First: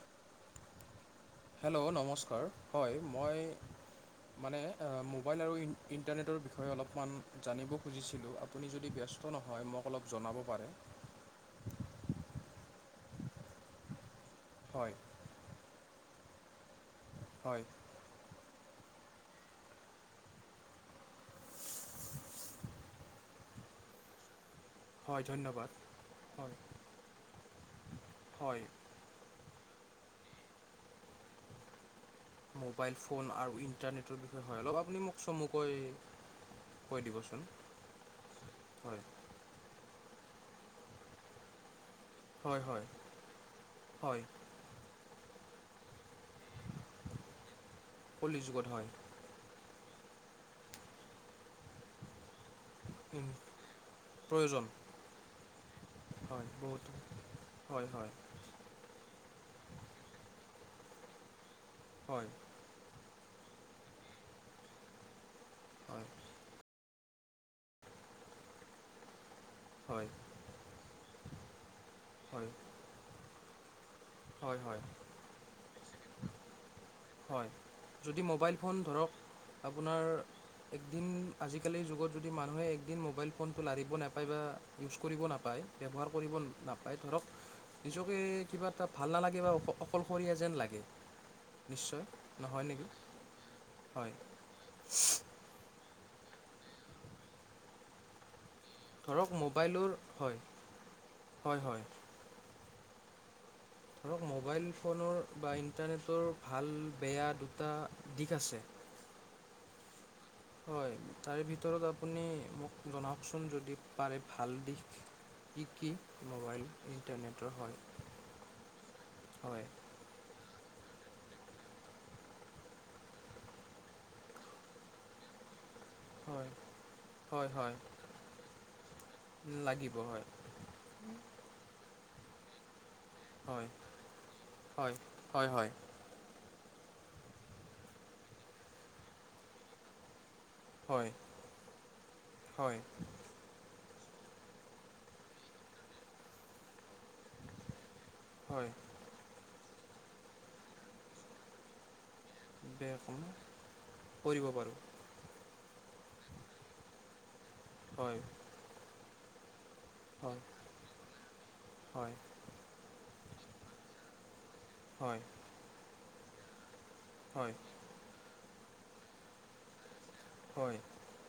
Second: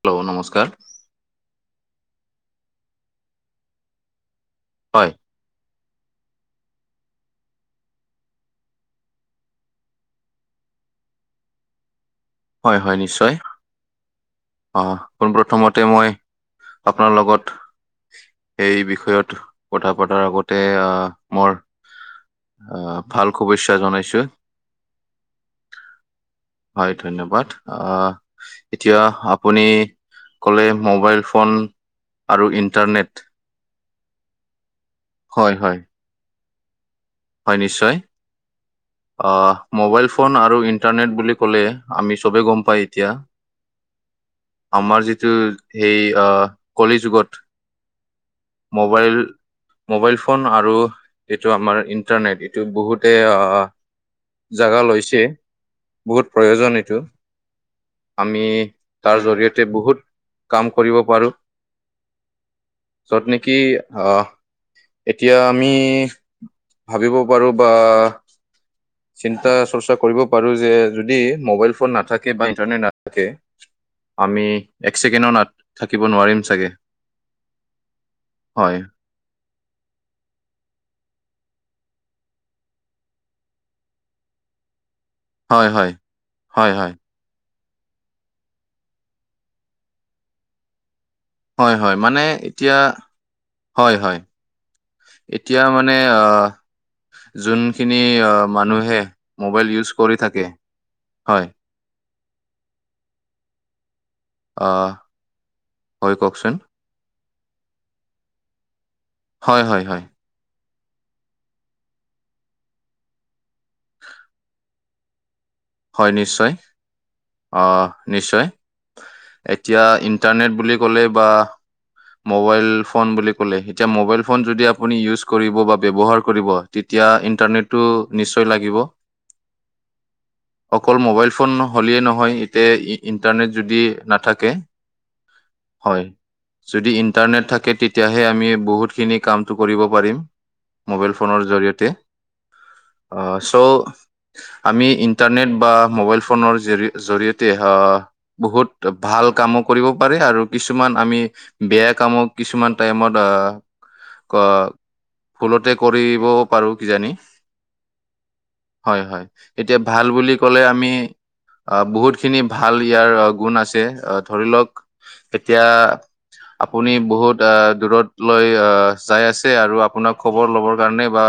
Hello নমস্কাৰ hello নমস্কাৰ হয় মই মানে হয় মোবাইল আৰু ই ইণ্টাৰনেটৰ বিষয়ে অলপমান জানিব খুজিছিলোঁ আপুনি যদি ব্যস্ত নহয় মোক অলপ জনাব পাৰে [unintelligible] হয় নিশ্চয় অ হয় পোনপ্ৰথমতে মই আপোনাৰ লগত হয় সেই বিষয়ত কথা পতাৰ আগতে আহ মোৰ আহ ভাল শুভেচ্ছা জনাইছো হয় ধন্যবাদ হয় ধন্যবাদ আহ হয় এতিয়া আপুনি ক'লে মোবাইল ফোন আৰু মোবাইল ইণ্টাৰনেট ফোন আৰু ইণ্টাৰনেটৰ বিষয়ে হয় অলপ আপুনি মোক হয় হয় চমুকৈ কৈ দিবচোন হয় নিশ্চয় হয় মোবাইল ফোন আৰু ইণ্টাৰনেট বুলি ক'লে আমি চবে হয় গম হয় পাই এতিয়া হয় আমাৰ যি যিটো সেই আহ কলি যুগত কলি যুগত হয় মোবাইল মোবাইল ফোন আৰু এইটো আমাৰ ইন্টাৰনেট এইটো বহুতে উম, প্ৰয়োজন জাগা লৈছে বহুত প্ৰয়োজন এইটো হয় হয় আমি তাৰ জৰিয়তে বহুত কাম কৰিব পাৰোঁ হয় যত নেকি আহ এতিয়া আমি হয় ভাবিব পাৰো বা চিন্তা চৰ্চা হয় কৰিব পাৰোঁ যে যদি মোবাইল ফোন নাথাকে হয় বা ইণ্টাৰনেট নাথাকে আমি হয় হয় এক ছেকেণ্ডও থাকিব নোৱাৰিম চাগে হয় যদি মোবাইল ফোন হয় ধৰক আপোনাৰ একদিন আজিকালিৰ যুগত যদি মানুহে একদিন মোবাইল ফোনটো লাৰিব নাপায় বা ইউজ কৰিব নাপায় হয় হয় ব্যৱহাৰ কৰিব হয় হয় নাপায় ধৰক নিজকে কিবা এটা ভাল নালাগে বা অ অকলশৰীয়া যেন লাগে হয়, হয়, নিশ্চয় মানে নহয় এতিয়া নেকি হয়, হয় এতিয়া মানে মানে অহ জোনখিনি মানুহে ধৰক মোবাইল উইজ মোবাইলৰ কৰি হয় থাকে। হয়, ধৰক মোবাইল আহ ফোনৰ বা হয় ইণ্টাৰনেটৰ কওকচোন ভাল বেয়া দুটা দিশ আছে হয় হয় হয় হয় তাৰে ভিতৰত আপুনি মোক জনাওকচোন যদি পাৰে ভাল দিশ কি কি হয় নিশ্চয় মোবাইল ইণ্টাৰনেটৰ হয় আহ নিশ্চয় হয়, এতিয়া ইণ্টাৰনেট বুলি ক'লে বা মোবাইল ফোন বুলি কলে এতিয়া মোবাইল ফোন যদি উইজ কৰিবৰ বাবে ব্যৱহাৰ হয়, কৰিব তেতিয়া হয়, হয়, ইণ্টাৰনেটটো নিশ্চই লাগিব। লাগিব হয়, অকল মোবাইল ফোন হ'লেই নহয় এতিয়া ইতে ইণ্টাৰনেট হয়, যদি নাথাকে হয়, হয়, হয়। যদি ইন্টাৰনেট থাকে তেতিয়াহে আমি বহুতখিনি কামটো কৰিব পাৰিম। হয়, মোবাইল ফোনৰ জৰিয়তে হয়, অহ চ' আমি ই ইণ্টাৰনেট বা মোবাইল ফোনৰ জৰিয়তে হওঁক হয়, বহুত ভাল কামক কৰিব পাৰে আৰু কিছুমান আমি বেয়া কামক কিছুমান বেয়া টাইমত অহ ক কৰিব পাৰোঁ, ভুলতে কৰিব পাৰোঁ কিজানি। হয় হয়। এতিয়া ভাল বুলি হয়, কলে আমি হয়, হয়, বহুতখিনি ভাল ইয়াৰ গুণ আছে। ধৰি লওক হয়, এতিয়া আপুনি বহুত হয়, দূৰ দূৰলৈ যাই আছে আৰু আপোনাক। খবৰ লব হয়, কাৰণে বা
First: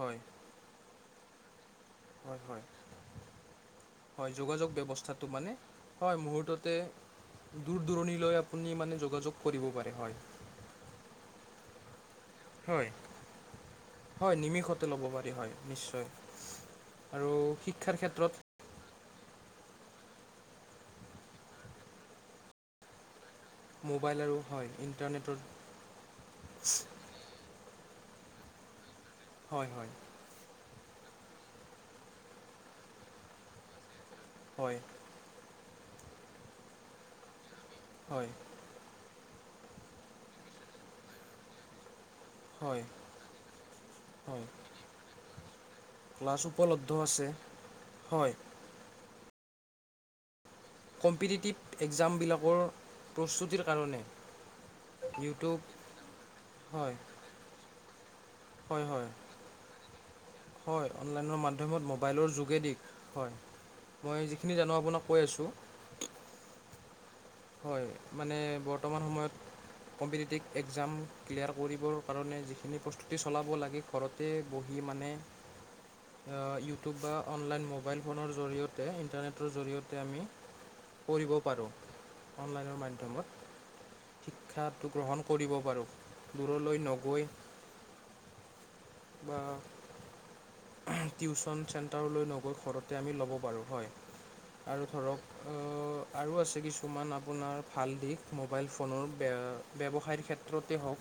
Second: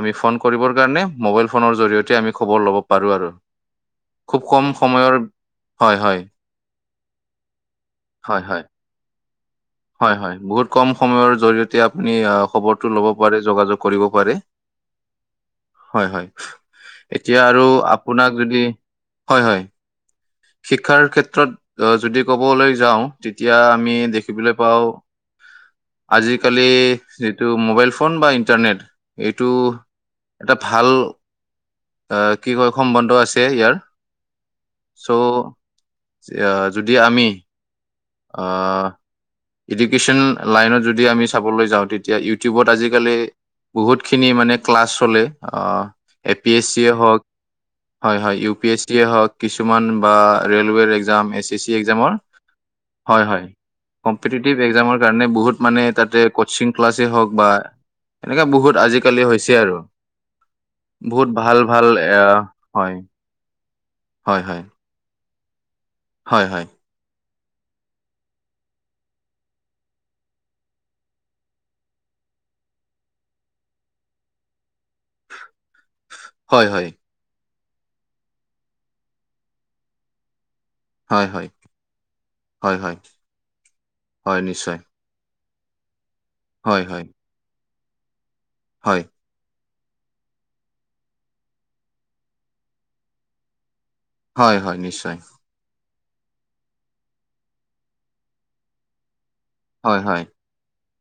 আমি ফোন কৰিব কাৰে মবাইল ফোনৰ জৰিয়তে। তেতিয়া আমি খবৰ হয়, ল'ব পাৰো আৰু হয় খুব কম যোগাযোগ সময়ৰ ব্যৱস্থাটো মানে হয় মুহূৰ্ততে দূৰ দূৰণিলৈ হয়, হয়, আপুনি মানে যোগাযোগ কৰিব পাৰে হয় হয় বহুত কম সময়ৰ জৰিয়তে আপুনি খবৰটো হয়, লব পাৰে যোগাযোগ কৰিব পাৰে হয়, নিমিষতে ল'ব পাৰি হয়, নিশ্চয়। হয় হয় এতিয়া আৰু শিক্ষাৰ আপোনাক ক্ষেত্ৰত যদি হয় হয় শিক্ষাৰ ক্ষেত্ৰত যদি ক'বলৈ যাওঁ তেতিয়া আমি মোবাইল আৰু দেখিবলৈ হয় পাওঁ ইণ্টাৰনেটৰ আজিকালি যিটো মোবাইল ফোন ফোন বা ইণ্টাৰনেট এইটো হয় হয় এটা ভাল অহ কি কয় সম্বন্ধ আছে ইয়াৰ হয় চৌ' যদি আমি হয় আহ এডুকেশ্যন লাইনত যদি আমি চাবলৈ যাওঁ তেতিয়া এতিয়া ইউটিউবত হয় আজিকালি বহুতখিনি হয় মানে ক্লাছ চলে অহ এ ক্লাছ পি এছ উপলব্ধ চিয়ে হওঁক আছে হয় হয় ইউ পি এছ চিয়ে হওঁক কিছুমান বা ৰেলৱেৰ exam S competitive S C এক্সামৰ একজামৰ বিলাকৰ প্ৰস্তুতিৰ কাৰণে কম্পিতিভ একজামৰ কাৰণে ইউটিউব বহুত মানে এটা তাতে কৌচিং হয় ক্লাছে হওঁক বা এনেককা বহুত হয় হয় আজিকালি হৈছে আৰু হয় বহুত অনলাইনৰ ভাল ভাল মাধ্যমত মোবাইলৰ আহ, যোগেদি হয় হয় মই হয় যিখিনি জানো আপোনাক কৈ আছো। হয় হয়। হয় মানে বৰ্তমান সময়ত। কম্পিটিটিভ একজাম ক্লিয়াৰ কৰিবৰ কাৰণে যিখিনি প্ৰস্তুতি চলাব লাগে ঘৰতে বহি কি মানে হয় হয় ইউটিউব বা অনলাইন মোবাইল ফোনৰ জৰিয়তে ইণ্টাৰনেটৰ জৰি়য়তে আমি হয় হয় কৰিব হয় পাৰো হয় অনলাইনৰ হয় মাধ্যমত হয় নিশ্চয় শিক্ষাটো গ্ৰহণ কৰিব পাৰো হয় দূৰলৈ হয় নগৈ হয় বা টিউচন চেন্টাৰলৈ নগৈ ঘৰতে আমি ল'ব পাৰো হয় হয় হয় আৰু নিশ্চয় ধৰক অ আৰু আছে কিছুমান আপোনাৰ ভাল দিশ মোবাইল ফোনৰ হয় হয় ব্যৱসায়ৰ ক্ষেত্ৰতে হওক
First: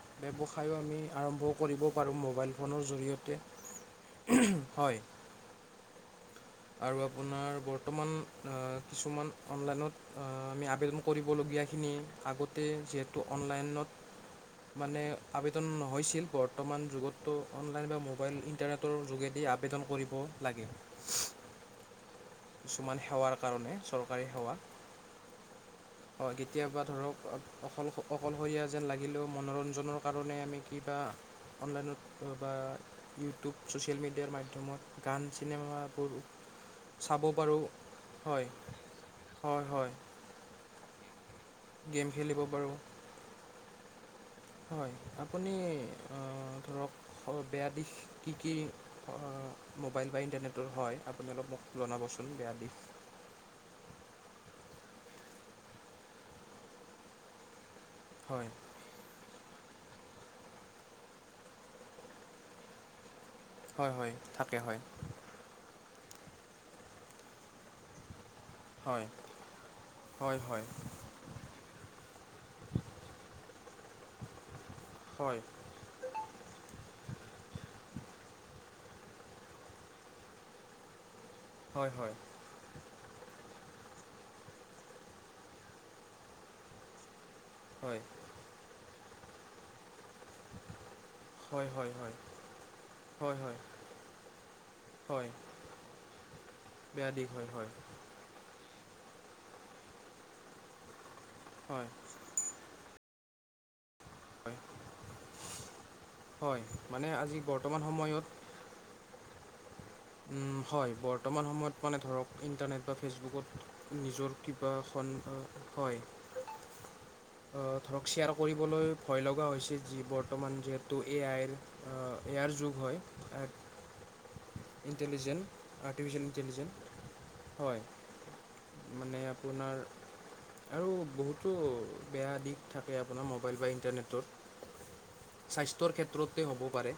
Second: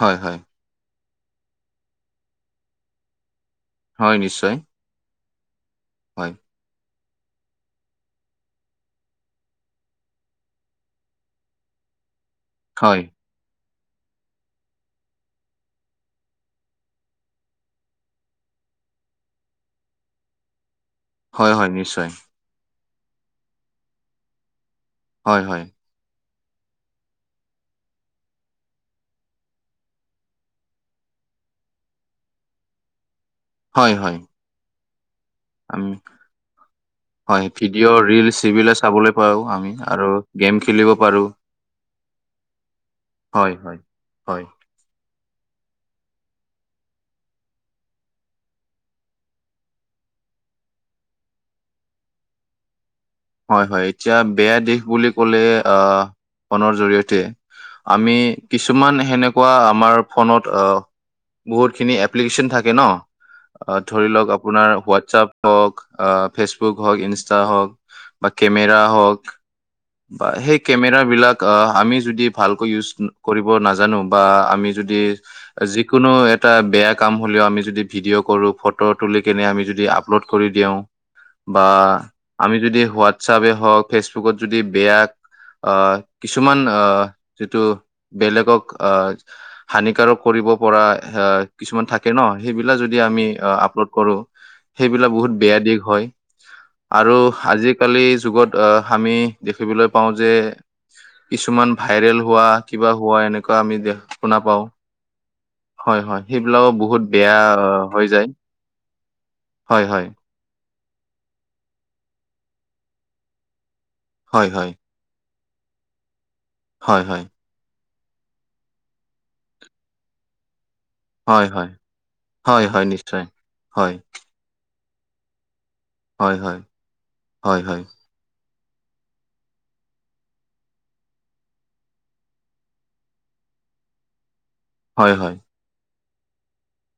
হয় হয় ব্যৱসায়ো আমি আৰম্ভ কৰিব পাৰোঁ মোবাইল ফোনৰ জৰিয়তে হয় নিশ্চয় হয় হয়, আৰু আপোনাৰ বৰ্তমান অহ কিছুমান অনলাইনত অহ আমি আবেদন কৰিবলগীয়াখিনি আগতে হয়, যিহেতু অনলাইনত [inaudible] মানে আবেদন নহৈছিল বৰ্তমান যুগতো অনলাইন বা মোবাইল ইণ্টাৰনেটৰ যোগেদি আবেদন কৰিব লাগে হয় হয় নিশ্চয় কিছুমান সেৱাৰ কাৰণে চৰকাৰী সেৱা হয় হয় হয় কেতিয়াবা ধৰক অকল অকলশৰীয়া যেন লাগিলেও মনোৰঞ্জনৰ কাৰণে আমি কিবা অনলাইনত বা ইউটিউব হয়, ছ'চিয়েল হয়, মিডিয়াৰ মাধ্যমত গান আমি চিনেমাবোৰ চাব হয় পাৰোঁ ভিডিঅ' ৰিল হয় চিবিলা চাবলৈ পাওঁ হয় আমি হয় আৰু গেম খেলিব পাৰো গেম খেলিব পাৰো হয় হয় হয় আ আপুনি ধৰক বেয়া দিশ কি কি মোবাইল বাই ইণ্টাৰনেটৰ হয় আপুনি অলপ মোক জনাবচোন বেয়া দিশ হয় হয় এতিয়া বেয়া দিশ বুলি ক'লে আহ ফোনৰ জৰিয়তে আমি হয় কিছুমান সেনেকোৱা আমাৰ ফোনত অ বহুতখিনি এপ্লিকেশচন থাকে ন হয় ধৰি হয় লওক থাকে আপোনাৰ হয় হোৱাটছাপ হওক আহ ফেচবুক হওক ইনষ্টা হওঁক বা কেমেৰা হয় হক বা হয় সেই হয় কেমেৰাবিলাক আমি যদি ভালকৈ ইউজ কৰিব নাজানো বা আমি যদি হয় হয় যিকোনো এটা বেয়া কাম হ'লেও আমি যদি ভিডিঅ' কৰো ফটো তুলি কেনে আমি যদি আপলোড কৰি দিও বা হয় আমি যদি হোৱাটছাপে হওক ফেচবুকত যদি বেয়া আহ কিছুমান আহ যিটো হয় বেলেগক আহ হানিকাৰক কৰিব পৰা হয় হয় কিছুমান হে হয় থাকে ন সেইবিলাক যদি আমি হয় হয় আপলোড কৰো সেইবিলোকো হয় বহুত বেয়া দিশ হয় বেয়া আৰু দিশ হয় হয় আজিকালি যুগত আহ আমি দেখিবলৈ পাওঁ যে কিছুমান হয় ভাইৰেল হোৱা কিবা হোৱা এনেকোৱা আমি দে শুনা হয় পাওঁ হয় হয় সেইবিলাকো বহুত মানে বেয়া আজি বৰ্তমান হৈ সময়ত যায় হয় হয় উম, হয় বৰ্তমান সময়ত মানে ধৰক ইণ্টাৰনেট বা ফেচবুকত নিজৰ হয় হয়। কিবা এখন হয় হয় হয় ধৰক শ্বেয়াৰ কৰিবলৈ ভয় লগা হৈছে যি বৰ্তমান যিহেতু ত' এ হয় আইৰ হয় এ আইৰ যুগ হয় হয় এক ইণ্টেলিজেণ্ট আৰ্টিফিচিয়েল হয় হয় ইণ্টেলিজেন্ট হয় মানে আপোনাৰ আৰু বহুতো বেয়া দিশ থাকে আপোনাৰ মোবাইল বা হয় হয় ইণ্টাৰনেটত স্বাস্থ্যৰ ক্ষেত্ৰতে হ'ব পাৰে।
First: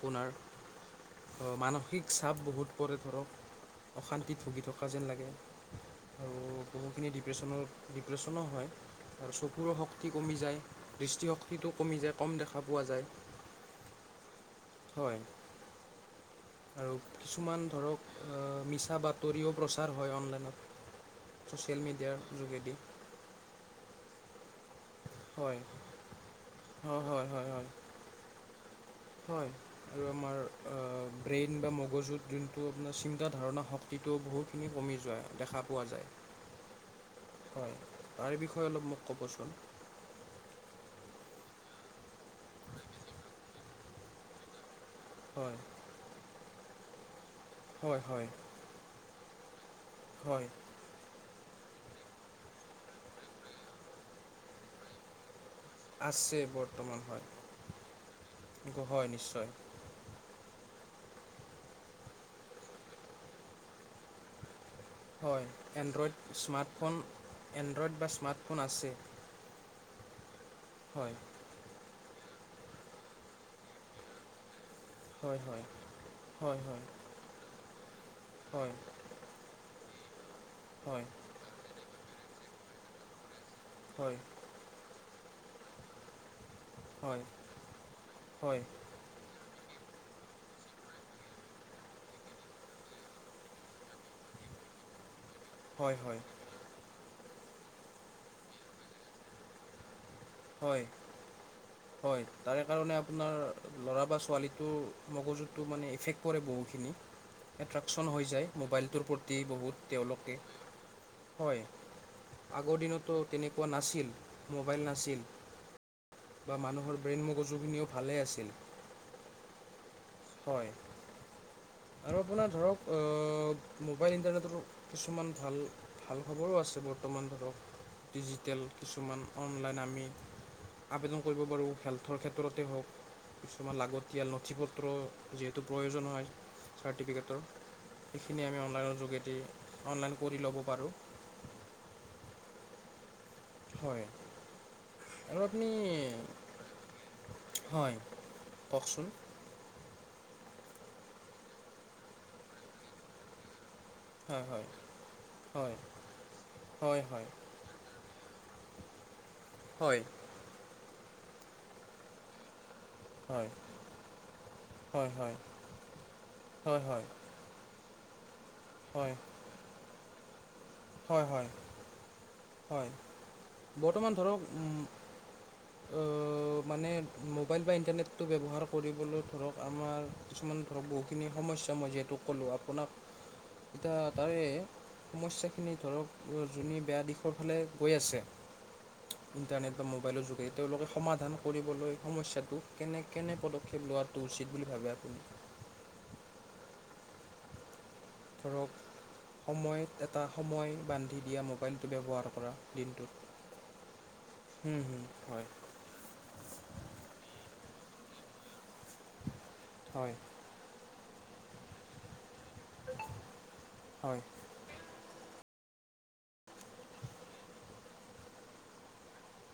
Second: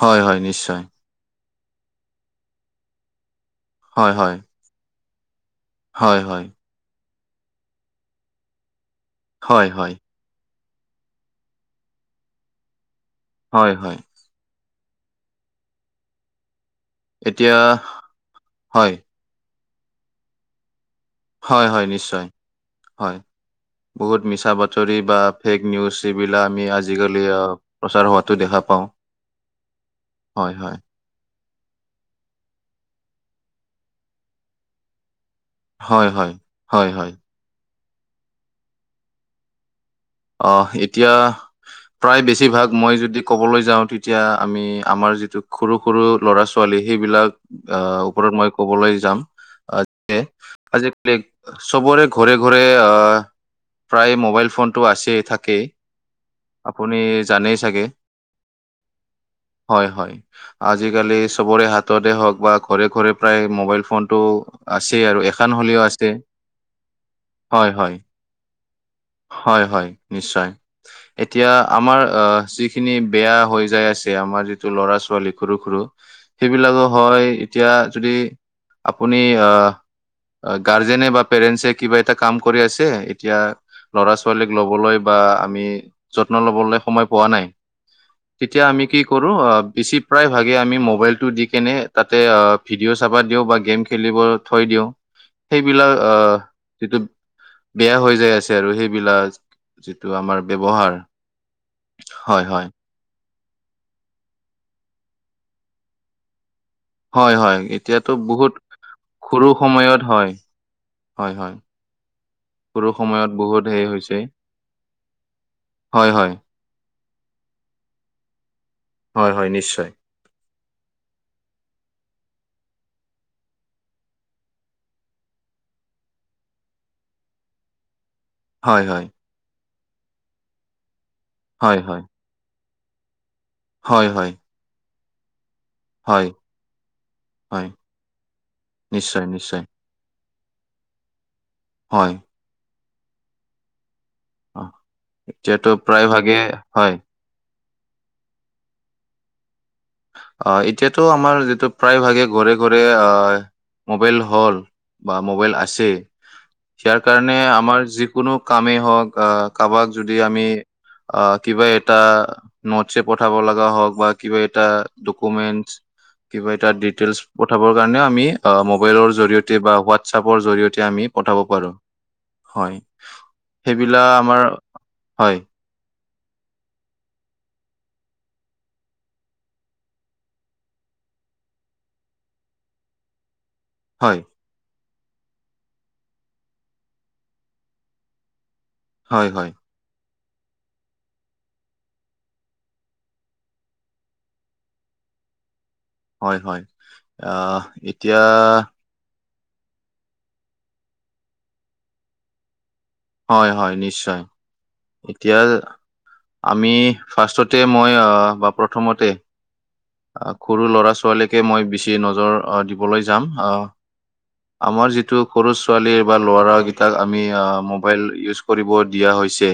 হয় হয় নিশ্চয় মানসিক চাপ বহুত পৰে ধৰক হয় হয় অশান্তিত ভুগি থকা যেন লাগে হয় হয় সেইখিনি ডিপ্ৰেশ্যনৰ ডিপ্ৰেশ্যনো হয় আৰু হয় চকুৰো হয় শক্তি কমি যায় দৃষ্টিশক্তিটো কমি যায় কম দেখা পোৱা যায় হয় হয় হয় আৰু এতিয়া কিছুমান ধৰক হয় মিছা বাতৰিও প্ৰচাৰ হয় অনলাইনত হয় হয় ছ'চিয়েল নিশ্চয় মিডিয়াৰ যোগেদি হয় বহুত মিছা বা বাতৰি বা হয় ফেক নিউজ এইবিলাক আমি হয় হয় আজিকালি হয় হয় প্ৰচাৰ হোৱাতো দেখা পাওঁ হয় আৰু আমাৰ হয় হয় ব্ৰেইন বা মগজুত যোনটো আপোনাৰ চিন্তাধাৰণা শক্তিটো বহুতখিনি কমি যায় দেখা পোৱা হয় হয় হয় হয় হয় তাৰ বিষয়ে অলপ মোক ক'বচোন অ এতিয়া প্ৰায় বেছিভাগ মই যদি ক'বলৈ যাওঁ তেতিয়া আমি আমাৰ যিটো হয় সৰু সৰু ল'ৰা ছোৱালী সেইবিলাক আহ হয় হয় ওপৰত মই ক'বলৈ যাম আহ যে হয় আজিকালি চবৰে ঘৰে ঘৰে প্ৰায় মোবাইল ফোনতটো আছে থাকেই আছে আপুনি বৰ্তমান জানেই চাগে হয় হয় নিশ্চয় হয় হয় আজ আজিকালি চবৰে হাততে হওক বা ঘৰে ঘৰে প্ৰায় মোবাইল ফোনটো আছেই আৰু হয় এখন হ'লেও আছে এনড্ৰইড স্মাৰ্টফোন হয় হয় এনড্ৰইড বা স্মাৰ্টফোন আছে। হয় হয় নিশ্চয় হয় এতিয়া আমাৰ অ যিখিনি বেয়া হৈ যায় আছে আমাৰ যটো ল'ৰা ছোৱালী হয় সৰু হয় সৰু সেইবিলাকো হয় এতিয়া যদি হয় আপুনি আহ গাৰ্জেন হয় বা পেৰেন্টছে কিবা এটা কাম কৰি আছে এতিয়া লৰা হয় ছোৱালীক লবলৈ য আমি যত্ন লবলে সময় হয় পোৱা নাই হয়, তেতিয়া আনিকি কৰো বেছি প্ৰায় ভাগে আমি মোবাইলতটো দি কেনে তাতে ভিডিঅ' চাবা দিও বা গেম খেলিব থৈ দিওঁ। [unintelligible] সেইবিলাক হয়, হয়, আহ যিটো বেয়া হৈ যাই আছে আৰু সেইবিলাক টো আমাৰ হয়, ব্যৱহাৰ হয় তাৰে হয় কাৰণে আপোনাৰ ল'ৰা বা ছোৱালীটোৰ মগজুততটো মানে এফেক্ট কৰে বহুত খিনি হয় হয় এট্ৰোকশ্যন এতিয়াতো হৈ যায় বহুত মোবাইলটোৰ প্ৰতি সৰু বহুত সময়ত হয় তেওঁলোকে হয় হয় আগৰ সৰু দিনতো সময়ত বহুত তেনেকুৱা হেৰি নাছিল হৈছে মোবাইল নাছিল হয় হয় বা মানুহৰ ব্ৰেইন মগজুখিনিও ভালেই আছিল হয় হয় নিশ্চয় হয় আৰু আপোনাৰ ধৰক মোবাইল ইণ্টাৰনেটৰ কিছুমান ভাল ভাল খবৰো আছে বৰ্তমান ধৰ ডিজিটেল হয় হয় কিছুমান অনলাইন আমি আবেদন কৰিব পাৰোঁ হয় হয় হেল্থৰ ক্ষেত্ৰতে হওক কিছুমান হয় লাগতিয়াল হয় নথি পত্ৰ যিহেতু প্ৰয়োজন হয় চাৰ্টিফিকেটৰ হয় এইখিনি আমি অনলাইনৰ নিশ্চয় যোগেদি নিশ্চয় অনলাইন কৰি ল'ব পাৰোঁ হয় হয় আৰু আপুনি এতিয়াতটো প্ৰায় ভাগে হয় হয় কওকচোন অ এতিয়াতো আমাৰ যিটো প্ৰায় ভাগে ঘৰে ঘৰে আহ মোবাইল হয় হল হয় বা মোবাইল হয় আছে ইয়াৰ হয় কাৰণে আমাৰ যি কোনো কামেই হওঁক আহ কাৰোবাক হয় যদি আমি আহ কিবা এটা নোটছে পঠাব হয় লগা হওক বা কিবা এটা হয় হয় হয় ডকুমেন্টচ কিবা এটা হয় হয় ডিটেইলছ পঠাবৰ কাৰণে আমি মোবাইলৰ হয় জৰিয়তে বা হোৱাটছপৰ জৰিয়তে আমি হয় পঠাব হয় পাৰোঁ হয় সেইবিলাক বৰ্তমান ধৰক আমাৰ হয় মানে মোবাইল বা ইণ্টাৰনেটটো ব্যৱহাৰ কৰিবলৈ ধৰক আমাৰ কিছুমান ধৰক বুখিন সম্যা নিশ্চয় মই যিহেতু ক'লোঁ আপোনাক [inaudible] এতিয়া তাৰে সমস্যা ধৰক তোমি বেয়া দিশৰ ফালে গৈ আছে হয় হয় ইণ্টাৰনেট বা মবাইলৰ যোগ গ তেওঁলোকে সমাধান কৰিবলৈ সমস্যাটো কেনে কেনে পদক্ষেপ লোৱাটো উচিত বুলি ভাবে আপুনি হয় হয় আহ এতিয়া ধৰক সময়ত এটা সময় বান্ধি দিয়া মোবাইলটো ব্যৱহাৰ কৰা দিন নিশ্চয় এতিয়া হয় আমি মই বা প্ৰথমতে হয় সৰু ল'ৰা ছোৱালীকে মই বেছি নজৰ দিবলৈ যাম হয় আমাৰ যিটো সৰু ছোৱালীৰ বা ল'ৰাকেইটাক আমি মোবাইল ইউজ কৰিব দিয়া হৈছে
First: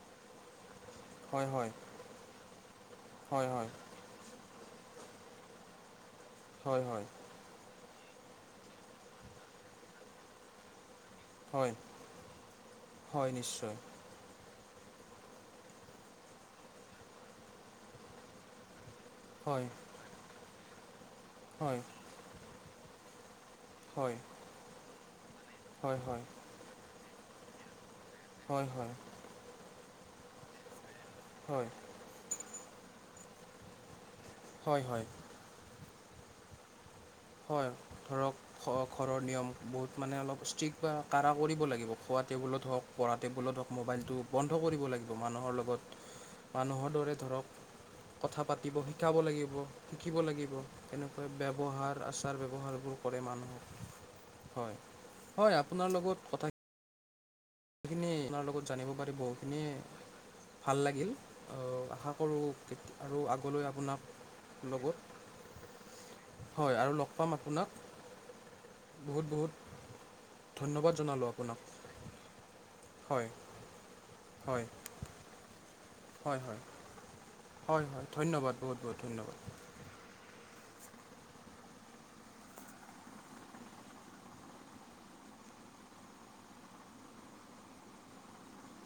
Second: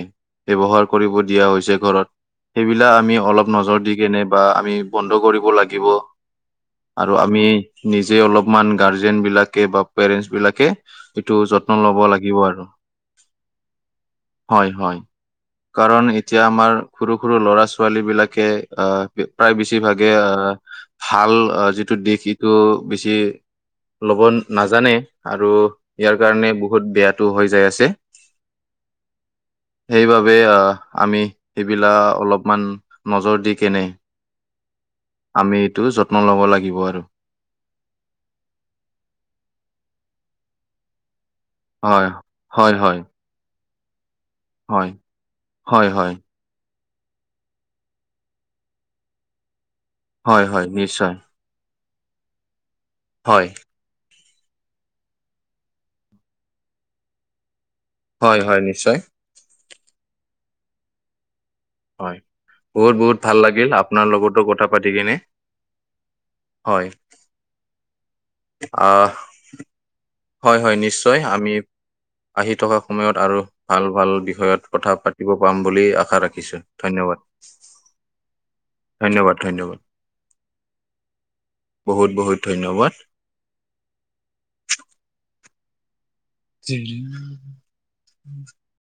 ব্যৱহাৰ কৰিব দিয়া হয় হয় হৈছে ঘৰত সেইবিলাক আমি অলপ হয় হয় নজৰ দি কেনে বা আমি বন্ধ কৰিব লাগিব হয় হয় আৰু আমি নিজ যে অলপমান গাৰ্জেন বিলাকে বা পেৰেন্টছ বিলাকে এইটো যত্ন হয় লব লাগিব আৰু হয় নিশ্চয় হয় হয় কাৰণ এতিয়া আমাৰ সৰু সৰু ল'ৰা ছোৱালী বিলাকে আহ প্ৰায় হয় বেছিভাগে আহ ভাল হয় যিটো দিশ সটো বেছি হয় ল'ব নাজানে আৰু হয় ইয়াৰ হয় কাৰণে বহুত বেয়াটো হৈ যাই আছে হয় হয় সেইবাবে আমি হয় সেইবিলাক অলপমান নজৰ দি কেনে হয় হয় আমি এইটো যত্ন লব লাগিব আৰু হয় ধৰক ঘৰৰ নিয়ম বহুত মানে অলপ ষ্ট্ৰিকট বা কাৰা কৰিব লাগিব হয় খোৱা টেবুলত হয় হওক হয় পঢ়া টেবুলত হওক মোবাইলটো বন্ধ কৰিব হয় লাগিব মানুহৰ হয় লগত হয় মানুহত ধৰ কথা পাতিব শিকাব লাগিব শিকিব হয় হয় নিশ্চয় লাগিবক আচাৰ ব্যৱহাৰবোৰ কৰে হয় মানুহক হয় হয় আপোনাৰ লগত কথা হয় তমাৰ হয় লগত জানিব নিশ্চয় পাৰি বহুখিনি ভাল লাগিল আহ, আশা হয় কৰোঁ বহুত কেতি- বহুত আৰু ভাল আগলৈ লাগিল আপোনাক আপোনাৰ লগতো কথা লগত পাতি কিনে হয় আৰু লগ পাম আপোনাক আহ বহুত বহুত হয় হয় ধন্যবাদ নিশ্চয় জনালোঁ আমি আপোনাক আহি থকা সময়ত হয় আৰু ভাল ভাল বি ভয়ত হয় কথা পাতিব পাম বুলি আশা হয় ৰাখিছো হয় ধন্যবাদ হয় হয় ধন্যবাদ। বহুত বহুত ধন্যবাদ ধন্যবাদ বহুত বহুত ধন্যবাদ উম